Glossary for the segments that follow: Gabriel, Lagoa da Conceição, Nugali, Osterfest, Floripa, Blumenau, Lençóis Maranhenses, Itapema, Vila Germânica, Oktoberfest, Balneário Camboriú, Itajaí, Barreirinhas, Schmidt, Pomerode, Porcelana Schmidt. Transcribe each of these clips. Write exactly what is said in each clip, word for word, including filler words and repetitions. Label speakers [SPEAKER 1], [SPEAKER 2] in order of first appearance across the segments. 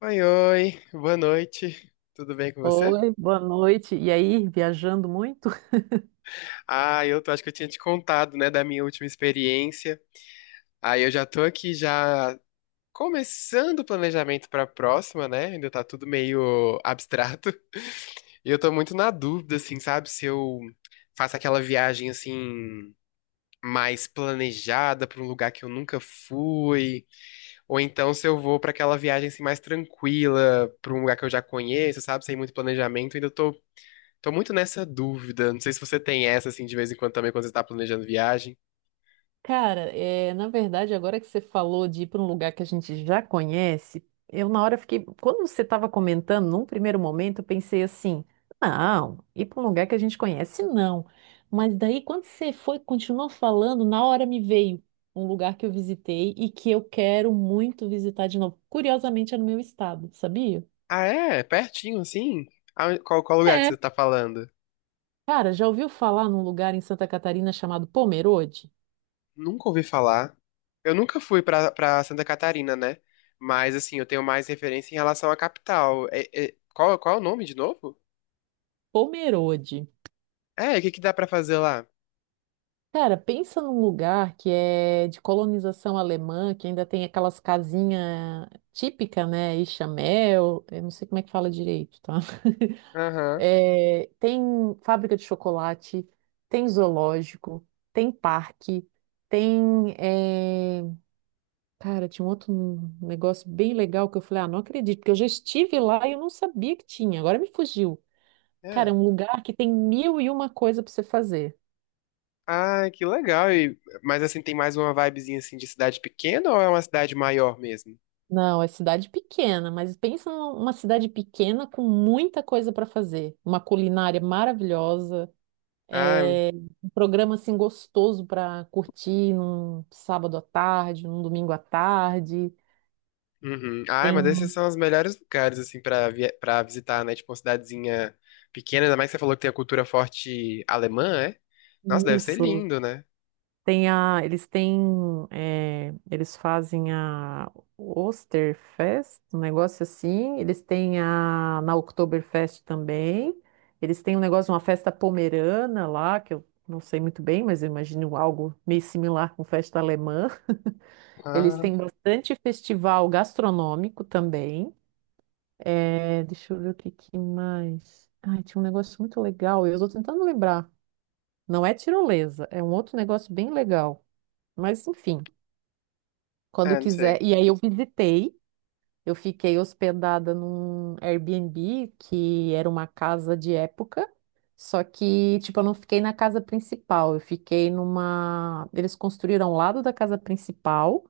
[SPEAKER 1] Oi, oi, boa noite. Tudo bem com você?
[SPEAKER 2] Oi, boa noite. E aí, viajando muito?
[SPEAKER 1] Ah, eu tô- acho que eu tinha te contado, né, da minha última experiência. Aí eu já tô aqui já começando o planejamento pra próxima, né? Ainda tá tudo meio abstrato. E eu tô muito na dúvida, assim, sabe, se eu faço aquela viagem assim mais planejada pra um lugar que eu nunca fui, ou então se eu vou pra aquela viagem assim mais tranquila, pra um lugar que eu já conheço, sabe, sem muito planejamento. Ainda tô Tô muito nessa dúvida. Não sei se você tem essa, assim, de vez em quando também, quando você tá planejando viagem.
[SPEAKER 2] Cara, é, na verdade, agora que você falou de ir para um lugar que a gente já conhece, eu na hora fiquei. Quando você estava comentando, num primeiro momento, eu pensei assim: não, ir para um lugar que a gente conhece, não. Mas daí, quando você foi, continuou falando, na hora me veio um lugar que eu visitei e que eu quero muito visitar de novo. Curiosamente, é no meu estado, sabia?
[SPEAKER 1] Ah, é? Pertinho, assim? Ah, Qual, qual lugar que
[SPEAKER 2] É.
[SPEAKER 1] você tá falando?
[SPEAKER 2] Cara, já ouviu falar num lugar em Santa Catarina chamado Pomerode?
[SPEAKER 1] Nunca ouvi falar. Eu nunca fui pra, pra Santa Catarina, né? Mas, assim, eu tenho mais referência em relação à capital. É- é- qual, qual é o nome de novo?
[SPEAKER 2] Pomerode.
[SPEAKER 1] É, o que que dá pra fazer lá?
[SPEAKER 2] Cara, pensa num lugar que é de colonização alemã, que ainda tem aquelas casinhas típicas, né? E chamel, eu não sei como é que fala direito, tá?
[SPEAKER 1] Aham,
[SPEAKER 2] É, tem fábrica de chocolate, tem zoológico, tem parque, tem. é, Cara, tinha um outro negócio bem legal que eu falei, ah, não acredito, porque eu já estive lá e eu não sabia que tinha, agora me fugiu. Cara, é
[SPEAKER 1] é.
[SPEAKER 2] um lugar que tem mil e uma coisa para você fazer.
[SPEAKER 1] Ah, que legal. E, mas, assim, tem mais uma vibezinha, assim, de cidade pequena ou é uma cidade maior mesmo?
[SPEAKER 2] Não, é cidade pequena, mas pensa numa cidade pequena com muita coisa para fazer. Uma culinária maravilhosa,
[SPEAKER 1] Ah.
[SPEAKER 2] é, um programa assim gostoso para curtir num sábado à tarde, num domingo à tarde.
[SPEAKER 1] Uhum. Ai,
[SPEAKER 2] Tem
[SPEAKER 1] mas esses são os melhores lugares, assim, pra, vi- pra visitar, né? Tipo, uma cidadezinha pequena, ainda mais que você falou que tem a cultura forte alemã, é? Nossa, deve ser
[SPEAKER 2] isso.
[SPEAKER 1] lindo, né?
[SPEAKER 2] Tem a, eles têm, eh, eles fazem a Osterfest, um negócio assim. Eles têm a na Oktoberfest também. Eles têm um negócio, uma festa pomerana lá, que eu não sei muito bem, mas eu imagino algo meio similar com festa alemã. Eles
[SPEAKER 1] Ah,
[SPEAKER 2] têm bastante festival gastronômico também. Eh, deixa eu ver o que, que mais. Ai, tinha um negócio muito legal, eu estou tentando lembrar. Não é tirolesa, é um outro negócio bem legal. Mas enfim. Quando
[SPEAKER 1] é, não
[SPEAKER 2] quiser.
[SPEAKER 1] sei.
[SPEAKER 2] E aí eu visitei, eu fiquei hospedada num Airbnb que era uma casa de época, só que, tipo, eu não fiquei na casa principal, eu fiquei numa. Eles construíram ao lado da casa principal,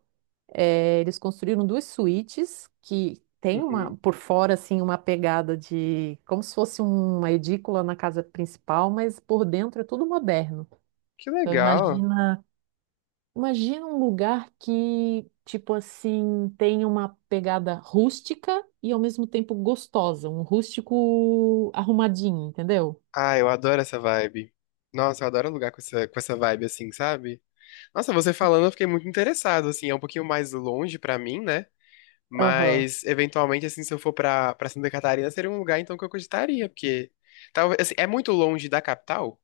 [SPEAKER 2] eh, eles construíram duas suítes que tem uma,
[SPEAKER 1] Uhum.
[SPEAKER 2] por fora, assim, uma pegada de. Como se fosse uma edícula na casa principal, mas por dentro é tudo moderno.
[SPEAKER 1] Que
[SPEAKER 2] Então,
[SPEAKER 1] legal.
[SPEAKER 2] imagina. Imagina um lugar que, tipo assim, tem uma pegada rústica e ao mesmo tempo gostosa, um rústico arrumadinho, entendeu?
[SPEAKER 1] Ah, eu adoro essa vibe. Nossa, eu adoro lugar com essa, com essa vibe, assim, sabe? Nossa, você falando, eu fiquei muito interessado, assim, é um pouquinho mais longe pra mim, né?
[SPEAKER 2] Aham.
[SPEAKER 1] Mas, eventualmente, assim, se eu for pra, pra Santa Catarina, seria um lugar, então, que eu cogitaria, porque... Talvez, assim, é muito longe da capital?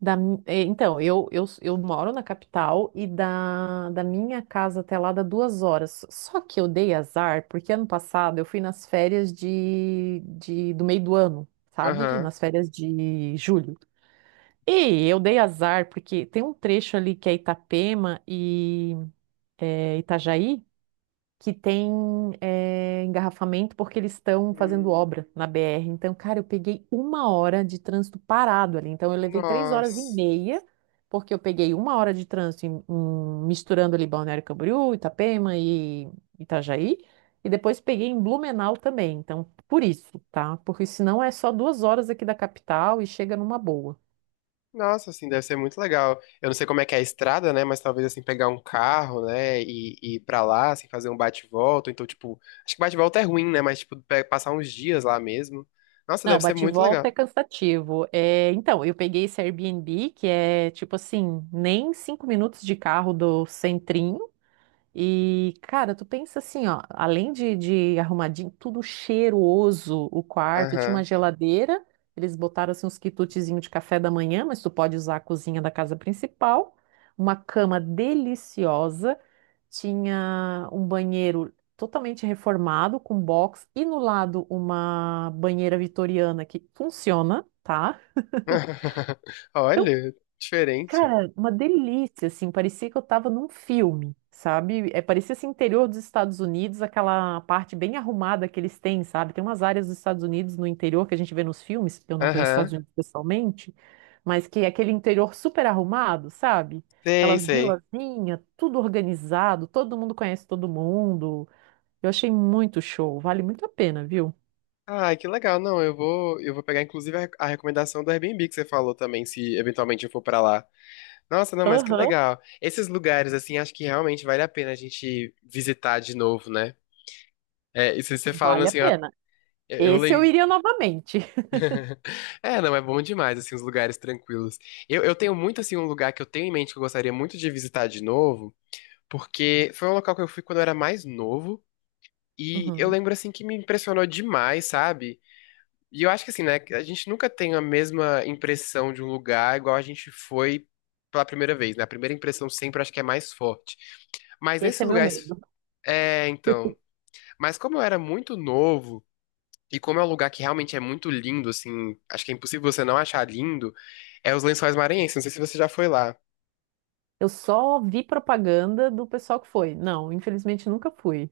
[SPEAKER 2] Da mi- é, então, eu, eu, eu moro na capital e da, da minha casa até lá dá duas horas. Só que eu dei azar, porque ano passado eu fui nas férias de, de, do meio do ano, sabe?
[SPEAKER 1] Aham.
[SPEAKER 2] Nas férias de julho. E eu dei azar, porque tem um trecho ali que é Itapema e é, Itajaí, que tem é, engarrafamento porque eles estão fazendo
[SPEAKER 1] Hum.
[SPEAKER 2] obra na B R. Então, cara, eu peguei uma hora de trânsito parado ali. Então, eu levei três horas e
[SPEAKER 1] Nossa.
[SPEAKER 2] meia, porque eu peguei uma hora de trânsito em- em- misturando ali Balneário Camboriú, Itapema e Itajaí. E depois peguei em Blumenau também. Então, por isso, tá? Porque senão é só duas horas aqui da capital e chega numa boa.
[SPEAKER 1] Nossa, assim, deve ser muito legal. Eu não sei como é que é a estrada, né? Mas talvez, assim, pegar um carro, né? E, e ir pra lá, assim, fazer um bate-volta. Então, tipo, acho que bate-volta é ruim, né? Mas, tipo, pe- passar uns dias lá mesmo. Nossa,
[SPEAKER 2] Não,
[SPEAKER 1] deve ser
[SPEAKER 2] bate e
[SPEAKER 1] muito legal.
[SPEAKER 2] volta é cansativo. É, então, eu peguei esse Airbnb, que é tipo assim, nem cinco minutos de carro do centrinho. E, cara, tu pensa assim, ó, além de, de arrumadinho, tudo cheiroso o quarto, tinha uma
[SPEAKER 1] Aham.
[SPEAKER 2] geladeira, eles botaram assim uns quitutezinhos de café da manhã, mas tu pode usar a cozinha da casa principal, uma cama deliciosa. Tinha um banheiro totalmente reformado, com box, e no lado uma banheira vitoriana que funciona, tá?
[SPEAKER 1] Olha, diferente.
[SPEAKER 2] Cara, uma delícia, assim, parecia que eu tava num filme, sabe? É, parecia esse interior dos Estados Unidos, aquela parte bem arrumada que eles têm, sabe? Tem umas áreas dos Estados Unidos no interior que a gente vê nos filmes, eu não conheço os
[SPEAKER 1] Aham.
[SPEAKER 2] Estados Unidos pessoalmente, mas que é aquele interior super arrumado, sabe?
[SPEAKER 1] Sei,
[SPEAKER 2] Aquelas
[SPEAKER 1] sei.
[SPEAKER 2] vilazinhas, tudo organizado, todo mundo conhece todo mundo. Eu achei muito show, vale muito a pena, viu?
[SPEAKER 1] Ah, que legal. Não, eu vou, eu vou pegar, inclusive, a, a recomendação do Airbnb que você falou também, se eventualmente eu for pra lá. Nossa, não, mas que
[SPEAKER 2] Aham,
[SPEAKER 1] legal. Esses lugares, assim, acho que realmente vale a pena a gente visitar de novo, né? É, isso você falando
[SPEAKER 2] vale a
[SPEAKER 1] assim, ó,
[SPEAKER 2] pena.
[SPEAKER 1] eu
[SPEAKER 2] Esse eu
[SPEAKER 1] lembro.
[SPEAKER 2] iria novamente.
[SPEAKER 1] É, não, é bom demais, assim, os lugares tranquilos. Eu, eu tenho muito, assim, um lugar que eu tenho em mente que eu gostaria muito de visitar de novo, porque foi um local que eu fui quando eu era mais novo, e eu
[SPEAKER 2] Uhum.
[SPEAKER 1] lembro, assim, que me impressionou demais, sabe? E eu acho que, assim, né, que a gente nunca tem a mesma impressão de um lugar igual a gente foi pela primeira vez, né? A primeira impressão sempre acho que é mais forte. Mas
[SPEAKER 2] Esse
[SPEAKER 1] nesse
[SPEAKER 2] é meu
[SPEAKER 1] lugar
[SPEAKER 2] medo.
[SPEAKER 1] É, então. Mas como eu era muito novo, e como é um lugar que realmente é muito lindo, assim, acho que é impossível você não achar lindo, é os Lençóis Maranhenses. Não sei se você já foi lá.
[SPEAKER 2] Eu só vi propaganda do pessoal que foi. Não, infelizmente nunca fui.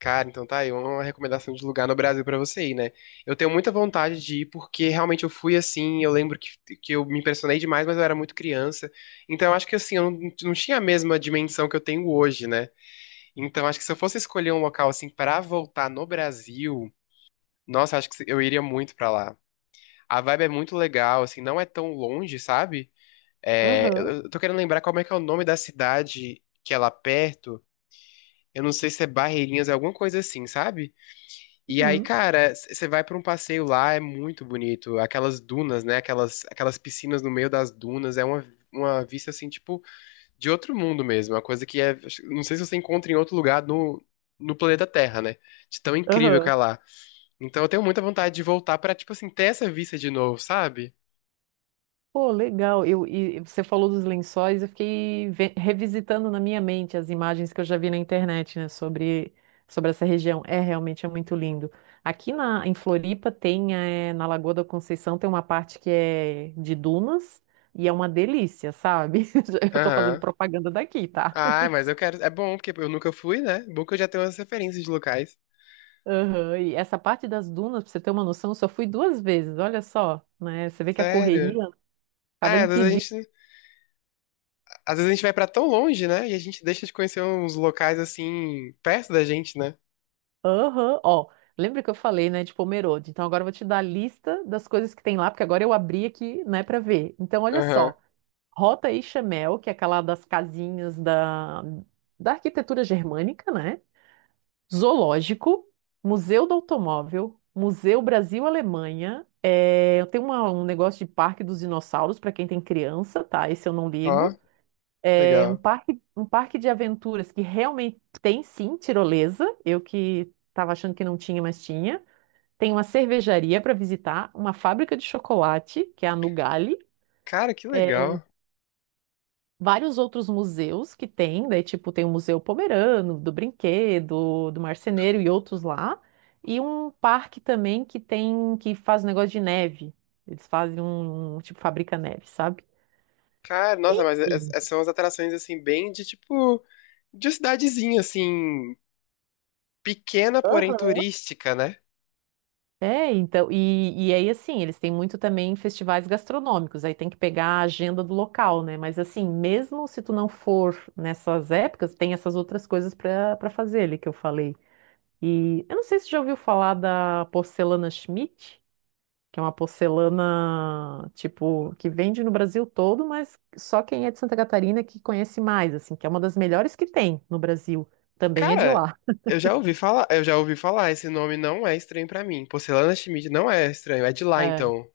[SPEAKER 1] Cara, então tá aí uma recomendação de lugar no Brasil pra você ir, né? Eu tenho muita vontade de ir porque realmente eu fui assim, eu lembro que, que eu me impressionei demais, mas eu era muito criança. Então eu acho que assim, eu não, não tinha a mesma dimensão que eu tenho hoje, né? Então acho que se eu fosse escolher um local assim pra voltar no Brasil, nossa, acho que eu iria muito pra lá. A vibe é muito legal, assim, não é tão longe, sabe? É, eu
[SPEAKER 2] Aham.
[SPEAKER 1] eu tô querendo lembrar como é que é o nome da cidade que é lá perto. Eu não sei se é Barreirinhas, é alguma coisa assim, sabe? E aí,
[SPEAKER 2] Uhum.
[SPEAKER 1] cara, c- você vai pra um passeio lá, é muito bonito. Aquelas dunas, né? Aquelas, aquelas piscinas no meio das dunas, é uma, uma vista, assim, tipo, de outro mundo mesmo. Uma coisa que é. Não sei se você encontra em outro lugar no, no planeta Terra, né? De tão incrível que
[SPEAKER 2] Aham.
[SPEAKER 1] é lá. Então eu tenho muita vontade de voltar pra, tipo assim, ter essa vista de novo, sabe?
[SPEAKER 2] Pô, legal. Eu, e você falou dos lençóis, eu fiquei ve- revisitando na minha mente as imagens que eu já vi na internet, né, sobre, sobre essa região. É, realmente é muito lindo. Aqui na, em Floripa tem, eh, na Lagoa da Conceição, tem uma parte que é de dunas e é uma delícia, sabe? Eu tô fazendo
[SPEAKER 1] Aham.
[SPEAKER 2] propaganda daqui, tá?
[SPEAKER 1] Ah, mas eu quero. É bom, porque eu nunca fui, né? Bom que eu já tenho umas referências de locais.
[SPEAKER 2] Aham. E essa parte das dunas, pra você ter uma noção, eu só fui duas vezes, olha só, né? Você vê que a
[SPEAKER 1] Sério.
[SPEAKER 2] correria
[SPEAKER 1] Ah,
[SPEAKER 2] acaba
[SPEAKER 1] é, às vezes a
[SPEAKER 2] impedindo.
[SPEAKER 1] gente, às vezes a gente vai pra tão longe, né? E a gente deixa de conhecer uns locais assim, perto da gente, né?
[SPEAKER 2] Aham. Ó, lembra que eu falei, né, de Pomerode? Então agora eu vou te dar a lista das coisas que tem lá, porque agora eu abri aqui, né, pra ver. Então olha
[SPEAKER 1] Aham.
[SPEAKER 2] só, Rota e Chamel, que é aquela das casinhas da, da arquitetura germânica, né? Zoológico, Museu do Automóvel, Museu Brasil-Alemanha, é, tem uma- um negócio de Parque dos Dinossauros para quem tem criança, tá? Esse eu não
[SPEAKER 1] Ó,
[SPEAKER 2] ligo. É um
[SPEAKER 1] legal.
[SPEAKER 2] parque, um parque de aventuras que realmente tem sim tirolesa. Eu que estava achando que não tinha, mas tinha. Tem uma cervejaria para visitar, uma fábrica de chocolate, que é a Nugali.
[SPEAKER 1] Cara, que
[SPEAKER 2] É,
[SPEAKER 1] legal.
[SPEAKER 2] vários outros museus que tem, daí tipo tem o Museu Pomerano, do Brinquedo, do Marceneiro e outros lá. E um parque também que tem que faz um negócio de neve. Eles fazem um um, tipo fabrica neve, sabe?
[SPEAKER 1] Cara, nossa, mas es-
[SPEAKER 2] Enfim.
[SPEAKER 1] essas são as atrações assim, bem de tipo, de cidadezinha, assim, pequena, porém turística, né?
[SPEAKER 2] É, então, e, e aí assim, eles têm muito também festivais gastronômicos, aí tem que pegar a agenda do local, né? Mas assim, mesmo se tu não for nessas épocas, tem essas outras coisas para para fazer ali que eu falei. E eu não sei se você já ouviu falar da porcelana Schmidt, que é uma porcelana, tipo, que vende no Brasil todo, mas só quem é de Santa Catarina que conhece mais, assim, que é uma das melhores que tem no Brasil, também é de
[SPEAKER 1] Cara,
[SPEAKER 2] lá.
[SPEAKER 1] eu já ouvi falar, eu já ouvi falar, esse nome não é estranho pra mim. Porcelana Schmidt não é estranho, é de lá então.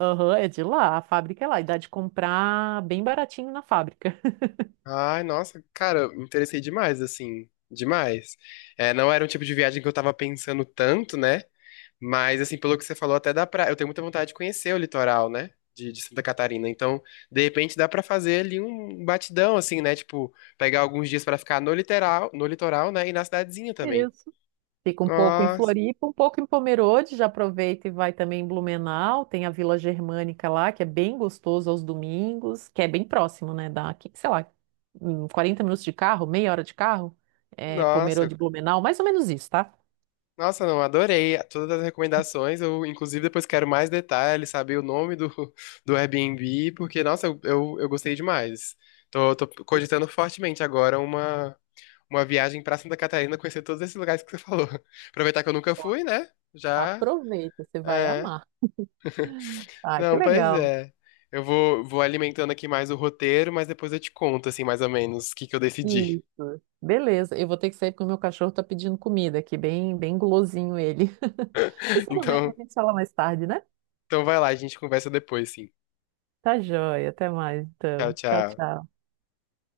[SPEAKER 2] Aham, é de lá, a fábrica é lá, e dá de comprar bem baratinho na fábrica.
[SPEAKER 1] Ai, nossa, cara, eu me interessei demais, assim, demais. É, não era um tipo de viagem que eu tava pensando tanto, né? Mas, assim, pelo que você falou, até dá pra. Eu tenho muita vontade de conhecer o litoral, né? De, de Santa Catarina. Então, de repente, dá pra fazer ali um batidão, assim, né? Tipo, pegar alguns dias pra ficar no litoral, no litoral, né? E na cidadezinha também.
[SPEAKER 2] Isso. Fica um pouco em
[SPEAKER 1] Nossa,
[SPEAKER 2] Floripa, um pouco em Pomerode, já aproveita e vai também em Blumenau, tem a Vila Germânica lá, que é bem gostoso aos domingos, que é bem próximo, né, da, aqui, sei lá, hum, quarenta minutos de carro, meia hora de carro, é,
[SPEAKER 1] nossa.
[SPEAKER 2] Pomerode e Blumenau, mais ou menos isso, tá?
[SPEAKER 1] Nossa, não, adorei todas as recomendações. Eu, inclusive, depois quero mais detalhes, saber o nome do, do Airbnb, porque, nossa, eu, eu, eu gostei demais. Tô, tô cogitando fortemente agora uma, uma viagem pra Santa Catarina, conhecer todos esses lugares que você falou. Aproveitar que eu nunca fui, né? Já.
[SPEAKER 2] Aproveita, você vai
[SPEAKER 1] É.
[SPEAKER 2] amar. Ah, que
[SPEAKER 1] Não, pois
[SPEAKER 2] legal.
[SPEAKER 1] é. Eu vou, vou alimentando aqui mais o roteiro, mas depois eu te conto, assim, mais ou menos, o que que eu decidi.
[SPEAKER 2] Isso. Beleza, eu vou ter que sair porque o meu cachorro tá pedindo comida aqui, bem, bem gulosinho ele. Mas tudo bem, a
[SPEAKER 1] Então,
[SPEAKER 2] gente fala mais tarde, né?
[SPEAKER 1] então vai lá, a gente conversa depois, sim.
[SPEAKER 2] Tá joia, até mais
[SPEAKER 1] Tchau,
[SPEAKER 2] então. Tchau,
[SPEAKER 1] tchau.
[SPEAKER 2] tchau.